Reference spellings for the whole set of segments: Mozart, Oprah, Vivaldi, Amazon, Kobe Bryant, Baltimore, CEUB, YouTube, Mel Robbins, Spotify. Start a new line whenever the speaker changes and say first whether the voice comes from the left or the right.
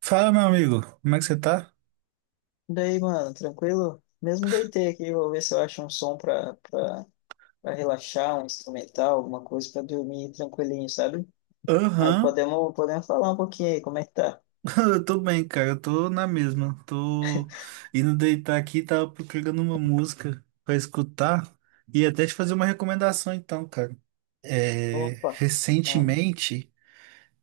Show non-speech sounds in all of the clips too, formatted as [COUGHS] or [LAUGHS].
right: Fala, meu amigo, como é que você tá?
left: Daí, mano, tranquilo? Mesmo deitei aqui, vou ver se eu acho um som pra relaxar, um instrumental, alguma coisa pra dormir tranquilinho, sabe? Mas
right: Aham.
left: podemos falar um pouquinho aí, como é que tá?
right: [LAUGHS] Eu tô bem, cara, eu tô na mesma. Tô indo deitar aqui, tava procurando uma música pra escutar e até te fazer uma recomendação então, cara. É,
left: Opa! Ah,
right: recentemente,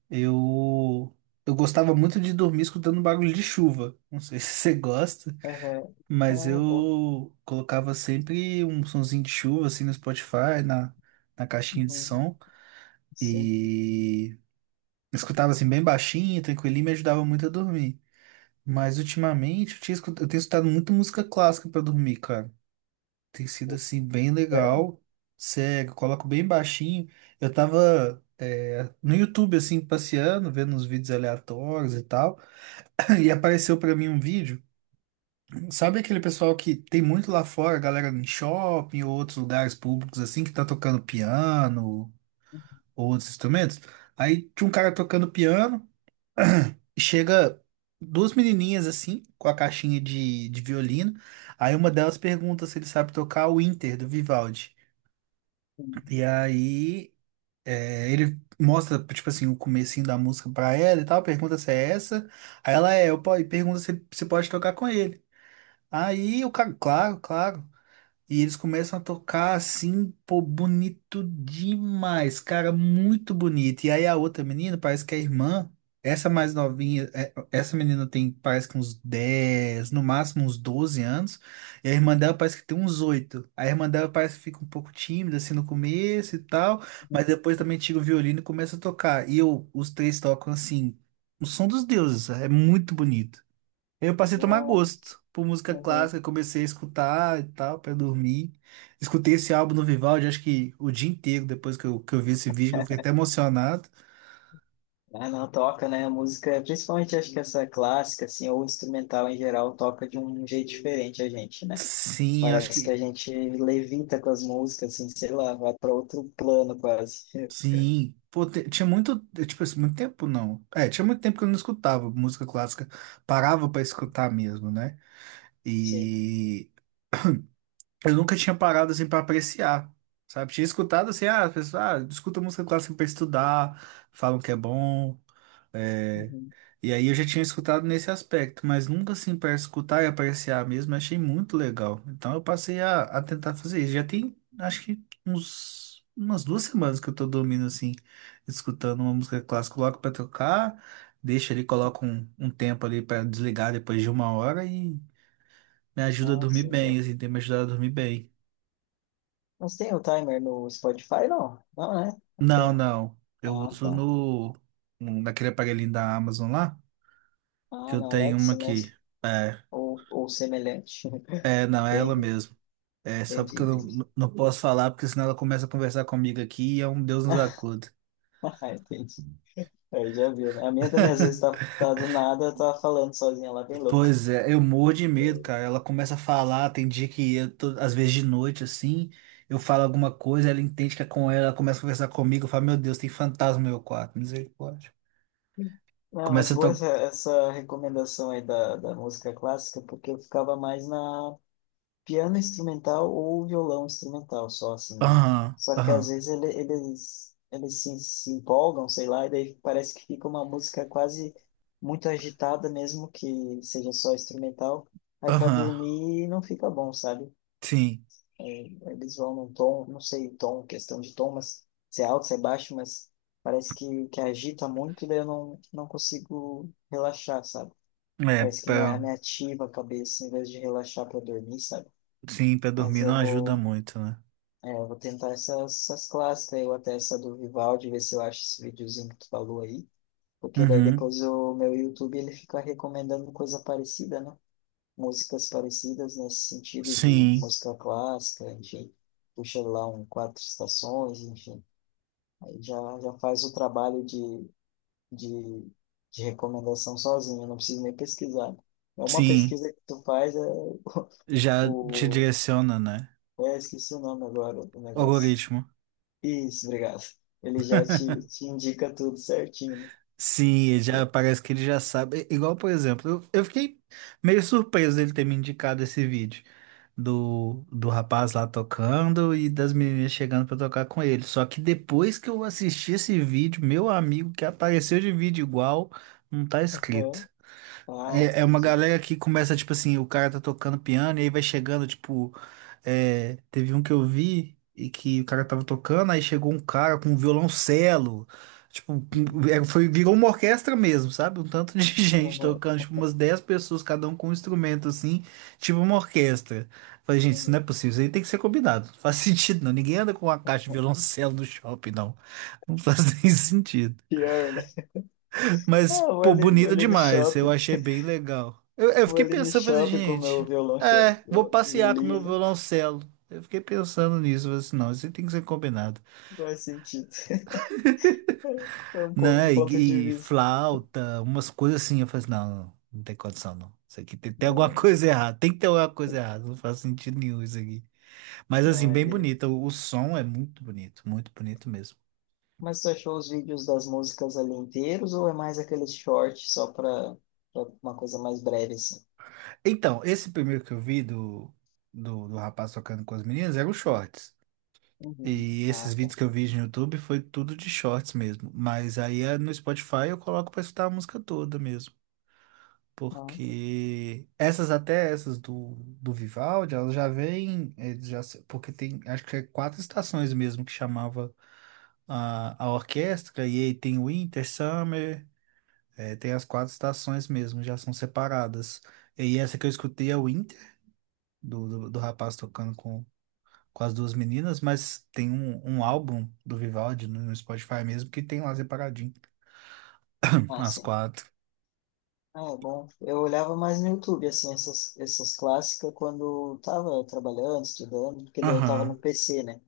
right: eu eu gostava muito de dormir escutando barulho de chuva. Não sei [LAUGHS] se você gosta,
left: aham.
right: mas
left: Ah, boa.
right: eu colocava sempre um sonzinho de chuva assim no Spotify, na caixinha de
left: Uhum.
right: som.
left: Sim.
right: E escutava assim bem baixinho, tranquilinho, me ajudava muito a dormir. Mas ultimamente eu tenho escutado muita música clássica pra dormir, cara. Tem sido assim bem
left: Sério?
right: legal. Cego, coloco bem baixinho. Eu tava no YouTube assim passeando, vendo uns vídeos aleatórios e tal, [COUGHS] [CLEARS THROAT] e apareceu pra mim um vídeo. Sabe aquele pessoal que tem muito lá fora, a galera em shopping ou outros lugares públicos assim que tá tocando piano ou outros instrumentos? Aí tinha um cara tocando piano, chega duas menininhas assim, com a caixinha de violino. Aí uma delas pergunta se ele sabe tocar o Inter do Vivaldi.
left: Uhum.
right: E aí ele mostra, tipo assim, o comecinho da música pra ela e tal, pergunta se é essa. Aí ela e pergunta se, se pode tocar com ele. Aí o cara, claro, claro. E eles começam a tocar assim, pô, bonito demais, cara, muito bonito. E aí a outra menina, parece que a irmã, essa mais novinha, é, essa menina tem, parece que uns 10, no máximo uns 12 anos, e a irmã dela parece que tem uns 8. A irmã dela parece que fica um pouco tímida assim no começo e tal, mas depois também tira o violino e começa a tocar. E eu, os três tocam assim, o som dos deuses, é muito bonito. Eu passei a tomar
left: Bom.
right: gosto por música
left: Uhum.
right: clássica, comecei a escutar e tal, pra dormir. Escutei esse álbum no Vivaldi, acho que o dia inteiro, depois que eu vi esse vídeo, eu fiquei até emocionado.
left: Ah, não, toca, né? A música, principalmente acho que essa clássica, assim, ou instrumental em geral, toca de um jeito diferente a gente, né?
right: Sim, acho
left: Parece que a
right: que.
left: gente levita com as músicas, assim, sei lá, vai para outro plano quase. [LAUGHS]
right: Sim. Pô, tinha muito. Tipo assim, muito tempo não. É, tinha muito tempo que eu não escutava música clássica. Parava pra escutar mesmo, né?
left: Sim.
right: E eu nunca tinha parado assim pra apreciar. Sabe? Tinha escutado assim, ah, as pessoas, ah, escuta música clássica pra estudar, falam que é bom. eh,
left: Uhum.
right: E aí eu já tinha escutado nesse aspecto, mas nunca assim para escutar e apreciar mesmo, eu achei muito legal. Então eu passei a tentar fazer isso. Já tem, acho que umas 2 semanas que eu tô dormindo assim, escutando uma música clássica, coloco para tocar, deixo ali, coloco um tempo ali para desligar depois de 1 hora e me ajuda a dormir
left: Nossa,
right: bem, assim, tem me ajudado a dormir bem.
left: mas tem o timer no Spotify, não? Não, né? Tem.
right: Não, não. Eu
left: Ah,
right: uso
left: tá.
right: no, naquele aparelhinho da Amazon lá, que
left: Ah,
right: eu
left: na
right: tenho uma
left: Alexa
right: aqui.
left: mesmo.
right: É,
left: Ou semelhante. [LAUGHS]
right: não, é ela
left: Entendi,
right: mesmo. É, só
left: entendi,
right: porque eu
left: entendi.
right: não posso falar, porque senão ela começa a conversar comigo aqui e é um Deus nos acuda.
left: [LAUGHS] Ah, entendi. Aí já viu, né? A minha também às vezes tá do nada, tá falando sozinha lá, bem louca.
right: Pois é, eu morro de medo, cara. Ela começa a falar, tem dia que eu tô, às vezes de noite assim, eu falo alguma coisa, ela entende que é com ela, ela começa a conversar comigo, eu falo, meu Deus, tem fantasma no meu quarto, misericórdia.
left: Não, mas
right: Começa a
left: boa essa,
right: tocar.
left: essa recomendação aí da música clássica, porque eu ficava mais na piano instrumental ou violão instrumental, só assim, né?
right: Aham,
left: Só que
right: aham,
left: às vezes eles se empolgam, sei lá, e daí parece que fica uma música quase muito agitada, mesmo que seja só instrumental. Aí para
right: aham.
left: dormir não fica bom, sabe?
right: Sim.
left: É, eles vão num tom, não sei, tom, questão de tom, mas se é alto, se é baixo, mas parece que agita muito, daí eu não consigo relaxar, sabe?
right: É,
left: Parece que me, me ativa a cabeça em vez de relaxar para dormir, sabe?
right: sim, pra
left: Mas
right: dormir
left: eu
right: não ajuda
left: vou.
right: muito, né?
left: É, eu vou tentar essas clássicas, eu até essa do Vivaldi, ver se eu acho esse videozinho que tu falou aí, porque daí
right: Uhum.
left: depois o meu YouTube ele fica recomendando coisa parecida, né? Músicas parecidas nesse sentido de
right: Sim,
left: música clássica, enfim, puxa lá um quatro estações, enfim, aí já faz o trabalho de, de recomendação sozinho, eu não preciso nem pesquisar. É uma
right: sim.
left: pesquisa que tu faz, é, [LAUGHS]
right: Já te
left: o,
right: direciona, né?
left: esqueci o nome agora do negócio.
right: Algoritmo.
left: Isso, obrigado. Ele já te,
right: [LAUGHS]
left: te indica tudo certinho,
right: Sim,
left: né?
right: ele já
left: Pô,
right: parece que ele já sabe. Igual, por exemplo, eu fiquei meio surpreso dele ter me indicado esse vídeo do rapaz lá tocando e das meninas chegando pra tocar com ele. Só que depois que eu assisti esse vídeo, meu amigo que apareceu de vídeo igual, não tá
left: aham.
right: escrito.
left: Ah,
right: É uma
left: acredito.
right: galera que começa, tipo assim, o cara tá tocando piano e aí vai chegando, tipo. É, teve um que eu vi e que o cara tava tocando, aí chegou um cara com um violoncelo. Tipo,
left: Uhum.
right: é, foi, virou uma orquestra mesmo, sabe? Um tanto de [LAUGHS] gente
left: Aham,
right: tocando, tipo, umas 10 pessoas, cada um com um instrumento, assim, tipo uma orquestra. Falei, gente, isso
left: aham.
right: não é possível, isso aí tem que ser combinado. [LAUGHS] Não faz sentido, não. Ninguém anda com uma caixa de violoncelo no shopping, não. Não faz [LAUGHS] nem sentido.
left: Pior, né? Ah,
right: Mas, pô,
left: vou
right: bonita
left: ali no
right: demais. Eu
left: shopping.
right: achei bem
left: [LAUGHS]
right: legal. Eu
left: Vou
right: fiquei
left: ali no
right: pensando, falei assim,
left: shopping com o meu
right: gente, é, vou passear com meu
left: violino.
right: violoncelo. Eu fiquei pensando nisso, falei assim, não, isso tem que ser combinado.
left: Não faz sentido. [LAUGHS] É um, um
right: Né?
left: ponto de
right: E
left: vista.
right: flauta, umas coisas assim. Eu falei assim, não, não, não tem condição, não. Isso aqui tem, tem alguma [LAUGHS]
left: Não,
right: coisa errada, tem que ter alguma coisa errada, não faz sentido nenhum isso aqui. Mas assim,
left: não,
right: bem
left: e-
right: bonita, o som é muito bonito mesmo.
left: Mas tu achou os vídeos das músicas ali inteiros ou é mais aqueles shorts só para uma coisa mais breve, assim?
right: Então, esse primeiro que eu vi do rapaz tocando com as meninas era o Shorts.
left: Uhum.
right: E esses
left: Ah, tá.
right: vídeos que eu vi no YouTube foi tudo de shorts mesmo. Mas aí no Spotify eu coloco pra escutar a música toda mesmo.
left: Ah,
right: Porque essas até essas do Vivaldi, elas já vêm, já, porque tem, acho que é quatro estações mesmo que chamava a orquestra, e aí tem Winter, Summer, tem as quatro estações mesmo, já são separadas. E essa que eu escutei é o Winter, do rapaz tocando com as duas meninas, mas tem um
left: tá.
right: álbum do Vivaldi no Spotify mesmo que tem lá separadinho.
left: Ah,
right: As
left: sim.
right: quatro.
left: Ah, é bom. Eu olhava mais no YouTube, assim, essas clássicas quando eu tava trabalhando, estudando, porque daí eu tava
right: Aham,
left: no PC, né?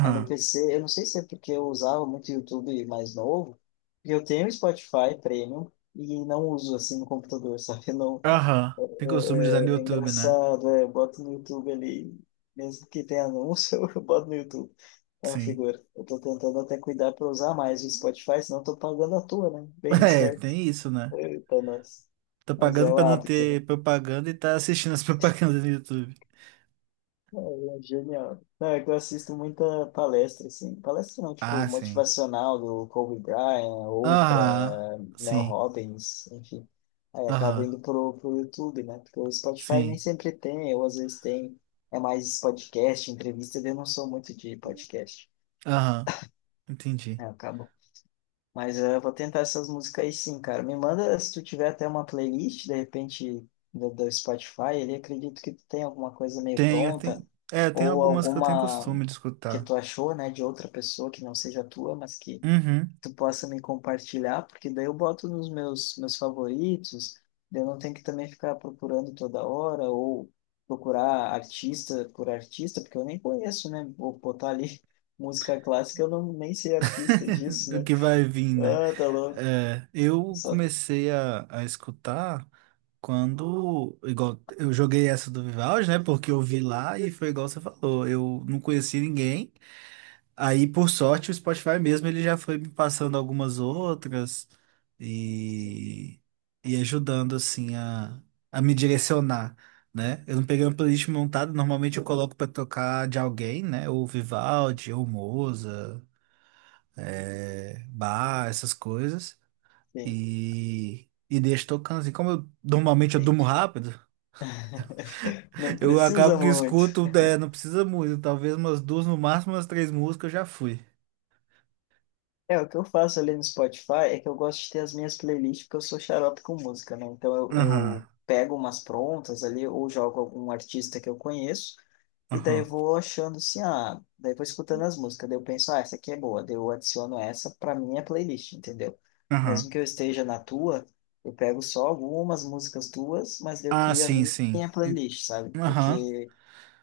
left: Aí no PC, eu não sei se é porque eu usava muito YouTube mais novo, porque eu tenho Spotify Premium e não uso, assim, no computador, [LAUGHS] sabe? Eu
right: aham. Tem
left: não,
right: costume de usar no
left: é, é
right: YouTube, né?
left: engraçado, é, eu boto no YouTube ali, mesmo que tenha anúncio, [LAUGHS] eu boto no YouTube. É uma
right: Sim.
left: figura. Eu tô tentando até cuidar pra usar mais o Spotify, senão eu tô pagando à toa, né?
right: [LAUGHS]
left: Bem
right: É,
left: esperto.
right: tem isso, né?
left: Eita, nossa.
right: Tô
left: Mas
right: pagando
left: é o
right: pra não
left: hábito, né?
right: ter propaganda e tá assistindo as [LAUGHS] propagandas no YouTube.
left: É genial. Não, é que eu assisto muita palestra, assim. Palestra não, tipo,
right: Ah, sim.
left: motivacional do Kobe Bryant,
right: Aham,
left: Oprah, Mel
right: sim.
left: Robbins, enfim. Aí acabo
right: Aham,
left: indo pro YouTube, né? Porque o Spotify nem
right: sim.
left: sempre tem, ou às vezes tem. É mais podcast, entrevista, eu não sou muito de podcast.
right: Aham, entendi.
left: É, acabou. Mas eu vou tentar essas músicas aí sim, cara. Me manda se tu tiver até uma playlist, de repente, do Spotify, ele acredito que tu tem alguma coisa meio
right: Tenho,
left: pronta
right: tem, é, tem
left: ou
right: algumas que eu tenho
left: alguma
right: costume de
left: que
right: escutar.
left: tu achou, né, de outra pessoa que não seja tua, mas que
right: Uhum.
left: tu possa me compartilhar, porque daí eu boto nos meus meus favoritos, daí eu não tenho que também ficar procurando toda hora ou procurar artista por artista, porque eu nem conheço, né? Vou botar ali [LAUGHS] música clássica, eu não nem sei artista
right: [LAUGHS]
left: disso,
right: Do
left: né?
right: que vai vir, né?
left: Ah, tá louco.
right: É, eu
left: Só
right: comecei a escutar quando, igual, eu joguei essa do Vivaldi, né? Porque eu vi lá e foi igual você falou, eu não conheci ninguém. Aí, por sorte, o Spotify mesmo, ele já foi me passando algumas outras
left: sim,
right: e, e ajudando, assim, a me direcionar, né? Eu não peguei uma playlist montada, normalmente eu coloco pra tocar de alguém, né? Ou Vivaldi, ou Moza, é, bar, essas coisas. E deixo tocando assim. Como eu normalmente eu durmo
left: entendi.
right: rápido,
left: Não
right: [LAUGHS] eu
left: precisa
right: acabo que
left: muito.
right: escuto, é, não precisa muito, talvez umas duas, no máximo umas três músicas eu já fui.
left: É, o que eu faço ali no Spotify é que eu gosto de ter as minhas playlists, porque eu sou xarope com música, né? Então eu,
right: Aham,
left: eu pego umas prontas ali, ou jogo algum artista que eu conheço, e daí eu
right: aham,
left: vou achando assim, ah, daí vou escutando as músicas, daí eu penso, ah, essa aqui é boa, daí eu adiciono essa pra minha playlist, entendeu? Mesmo
right: aham.
left: que eu esteja na tua, eu pego só algumas músicas tuas, mas daí eu
right: Ah,
left: crio a
right: sim,
left: minha
right: sim.
left: minha playlist, sabe?
right: Aham.
left: Porque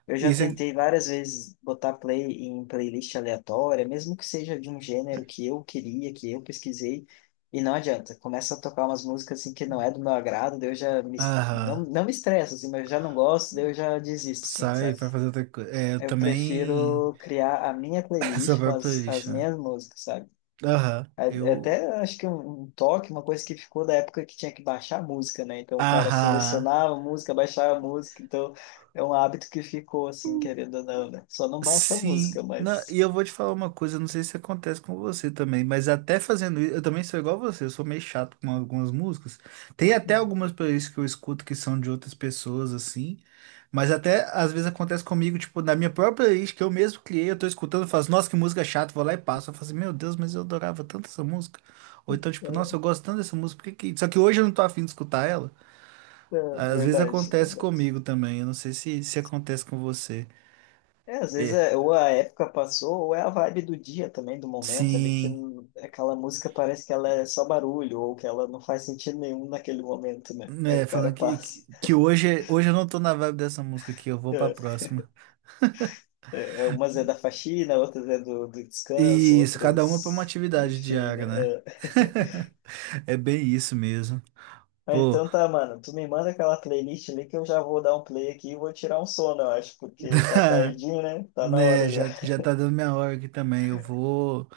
left: eu já
right: Isso é.
left: tentei várias vezes botar play em playlist aleatória, mesmo que seja de um gênero que eu queria, que eu pesquisei, e não adianta. Começa a tocar umas músicas assim que não é do meu agrado, daí eu já não,
right: Aham.
left: não me estresso, assim, mas eu já não gosto, daí eu já desisto, assim,
right: Sai,
left: sabe?
right: vai fazer outra coisa. É, eu
left: Eu
right: também.
left: prefiro criar a minha
right: [LAUGHS] Essa
left: playlist com
right: própria
left: as,
right: playlist,
left: as
right: né?
left: minhas músicas, sabe?
right: Aham. Eu.
left: Até acho que um toque, uma coisa que ficou da época que tinha que baixar a música, né? Então o cara
right: Aham.
left: selecionava a música, baixava a música, então é um hábito que ficou assim, querendo ou não, né? Só não baixa a
right: Sim,
left: música, mas.
right: E eu vou te falar uma coisa, não sei se acontece com você também, mas até fazendo isso, eu também sou igual você, eu sou meio chato com algumas músicas. Tem até
left: Hum.
right: algumas playlists que eu escuto que são de outras pessoas, assim, mas até às vezes acontece comigo, tipo, na minha própria playlist que eu mesmo criei, eu tô escutando, eu faço, nossa, que música chata, vou lá e passo. Eu falo assim, meu Deus, mas eu adorava tanto essa música. Ou então, tipo, nossa, eu gosto tanto dessa música, por que que... Só que hoje eu não tô afim de escutar ela.
left: É,
right: Às vezes
left: verdade, é
right: acontece
left: verdade.
right: comigo também, eu não sei se, se acontece com você.
left: É, às vezes
right: É.
left: é, ou a época passou, ou é a vibe do dia também, do momento ali, que
right: Sim.
left: aquela música parece que ela é só barulho, ou que ela não faz sentido nenhum naquele momento, né? Aí
right: É,
left: o cara
right: falando
left: passa.
right: que hoje, hoje eu não tô na vibe dessa música aqui, eu vou pra
left: É.
right: próxima.
left: É, é, umas é da faxina, outras é do descanso,
right: E isso, cada uma pra uma
left: outras.
right: atividade
left: Enfim, né?
right: diária, né?
left: É.
right: [LAUGHS] É bem isso mesmo.
left: Ah,
right: Ô,
left: então tá, mano. Tu me manda aquela playlist ali que eu já vou dar um play aqui e vou tirar um sono, eu acho, porque tá
right: [LAUGHS]
left: tardinho, né? Tá na
right: né,
left: hora já.
right: já, já tá dando minha hora aqui também. Eu vou,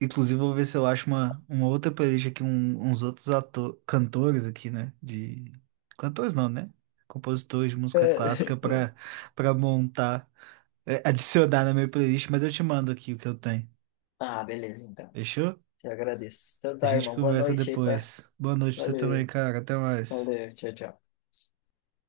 right: inclusive, vou ver se eu acho uma, outra playlist aqui, uns outros ator, cantores aqui, né? De cantores não, né? Compositores de música clássica
left: [LAUGHS]
right: pra para montar, é, adicionar na minha playlist, mas eu te mando aqui o que eu tenho.
left: Ah, beleza, então.
right: Fechou?
left: Te agradeço. Então
right: A
left: tá,
right: gente
left: irmão. Boa
right: conversa
left: noite aí, tá?
right: depois. Boa noite pra você também,
left: Valeu,
right: cara. Até mais.
left: valeu. Tchau, tchau.